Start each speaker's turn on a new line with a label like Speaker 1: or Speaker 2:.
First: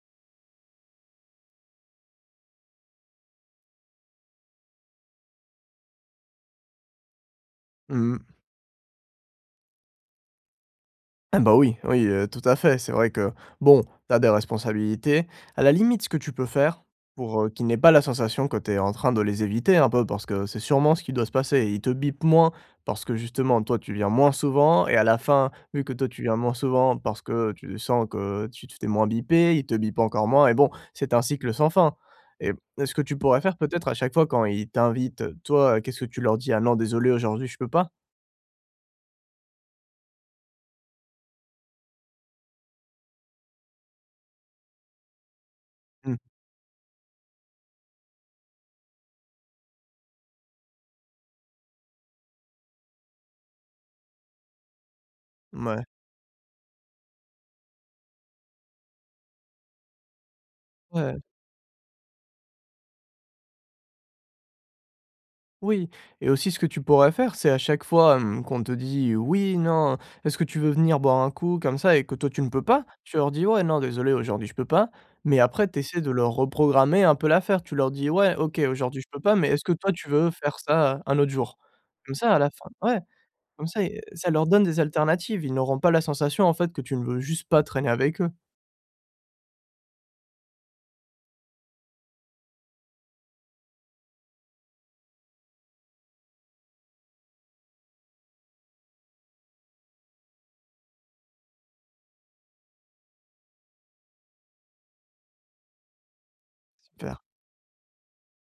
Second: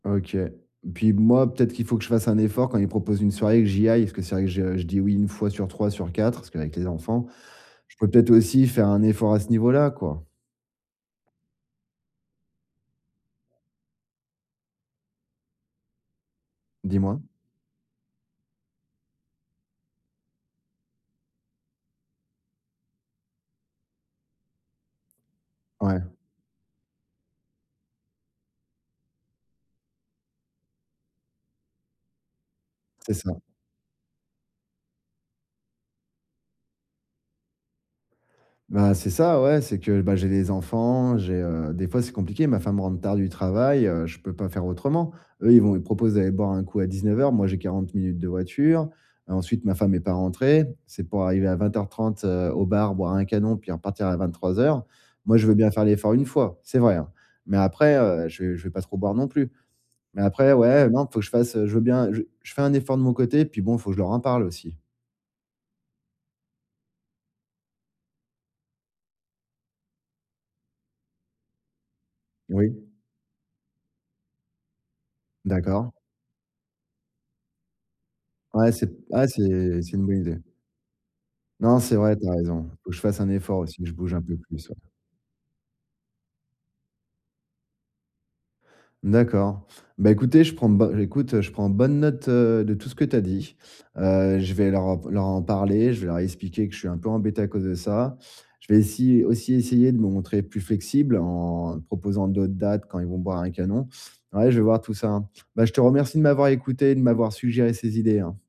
Speaker 1: OK. Puis b moi, peut-être qu'il faut que je fasse un effort, quand il propose une soirée et que j'y aille, parce que c'est vrai que je je dis oui 1 fois sur 3, sur 4, parce qu'avec les enfants. Je pourrais
Speaker 2: Mmh.
Speaker 1: peut-être aussi faire un effort à ce niveau-là, quoi.
Speaker 2: Eh bah, oui, oui, heu, tout à fait, c'est vrai que, bon, tu as des responsabilités. À la limite ce que tu peux faire,
Speaker 1: Dis-moi.
Speaker 2: pour, heu, qu'ils n'aient pas la sensation que tu es en train de les éviter, un peu, parce que, c'est sûrement ce qui doit se passer. Et ils te bipent moins, parce que justement, toi, tu viens moins souvent et à la fin, vu que toi
Speaker 1: Ouais.
Speaker 2: tu viens moins souvent, parce que tu sens que tu t tu es moins bipé, ils te bipent encore moins et bon, c'est un cycle sans fin. Et p et ce que
Speaker 1: C'est
Speaker 2: tu
Speaker 1: ça.
Speaker 2: pourrais faire, peut-être, à chaque fois quand ils t'invitent, heu, toi, heu, qu'est-ce que tu leur dis: «Ah non, désolé aujourd'hui, je peux pas»?
Speaker 1: Bah, c'est ça, ouais, c'est que, bah, j'ai les enfants, j'ai, heu des fois, c'est compliqué, ma femme rentre tard du travail, heu, je peux pas faire autrement. Eux, ils vont ils proposent
Speaker 2: Mmh.
Speaker 1: d'aller boire un coup à 19:00, moi, j'ai 40 minutes de voiture, heu, ensuite, ma femme est pas rentrée, si c'est pour arriver à 20:30, heu, au bar, boire un canon, puis repartir à 23:00. Moi, je veux bien
Speaker 2: Mouais.
Speaker 1: faire l'effort, une fois, c'est vrai, hein, mais après, heu, je vais je vais pas trop boire non plus. Mais après, ouais, non, faut
Speaker 2: Ouais.
Speaker 1: que je fasse, heu, je veux bien je je fais un effort de mon côté, puis bon, faut que je leur en parle aussi.
Speaker 2: Oui et aussi ce que tu pourrais faire, c'est à chaque fois, hem, qu'on te dit: «Oui, non, est-ce que tu veux venir boire un coup», comme ça et que toi tu ne peux
Speaker 1: Oui.
Speaker 2: pas, tu leur dis: «Ouais, non désolé, aujourd'hui je peux pas», mais après tu
Speaker 1: D'accord.
Speaker 2: essaies de leur reprogrammer un peu l'affaire. Tu leur dis: «Ouais, OK,
Speaker 1: Ouais, c'est
Speaker 2: aujourd'hui
Speaker 1: p
Speaker 2: je peux
Speaker 1: ah,
Speaker 2: pas, mais est-ce que
Speaker 1: c'est
Speaker 2: toi
Speaker 1: c'est une
Speaker 2: tu
Speaker 1: bonne
Speaker 2: veux
Speaker 1: idée.
Speaker 2: faire ça, un autre jour?»
Speaker 1: Non, c'est
Speaker 2: comme
Speaker 1: vrai, tu
Speaker 2: ça
Speaker 1: as
Speaker 2: à la fin
Speaker 1: raison. Il faut que
Speaker 2: ouais,
Speaker 1: je fasse un effort
Speaker 2: comme
Speaker 1: aussi,
Speaker 2: ça,
Speaker 1: que je
Speaker 2: ils
Speaker 1: bouge un
Speaker 2: ça
Speaker 1: peu
Speaker 2: leur donne
Speaker 1: plus, ouais.
Speaker 2: des alternatives, ils n'auront pas la sensation, en fait, que tu ne veux juste pas traîner avec eux.
Speaker 1: D'accord. Bah, écoutez, je prends ben, écoute, heu, je prends bonne note, heu, de tout ce que tu as dit, heu, je vais leur en v leur en parler, je vais leur expliquer que je suis un peu embêté, à cause de ça. Je vais essy aussi essayer de me montrer plus flexible, en proposant d'autres dates, quand ils vont boire un canon. Ouais, je vais voir tout ça. Bah, je te remercie de m'avoir écouté, et de
Speaker 2: Super.
Speaker 1: m'avoir suggéré ces idées, hein.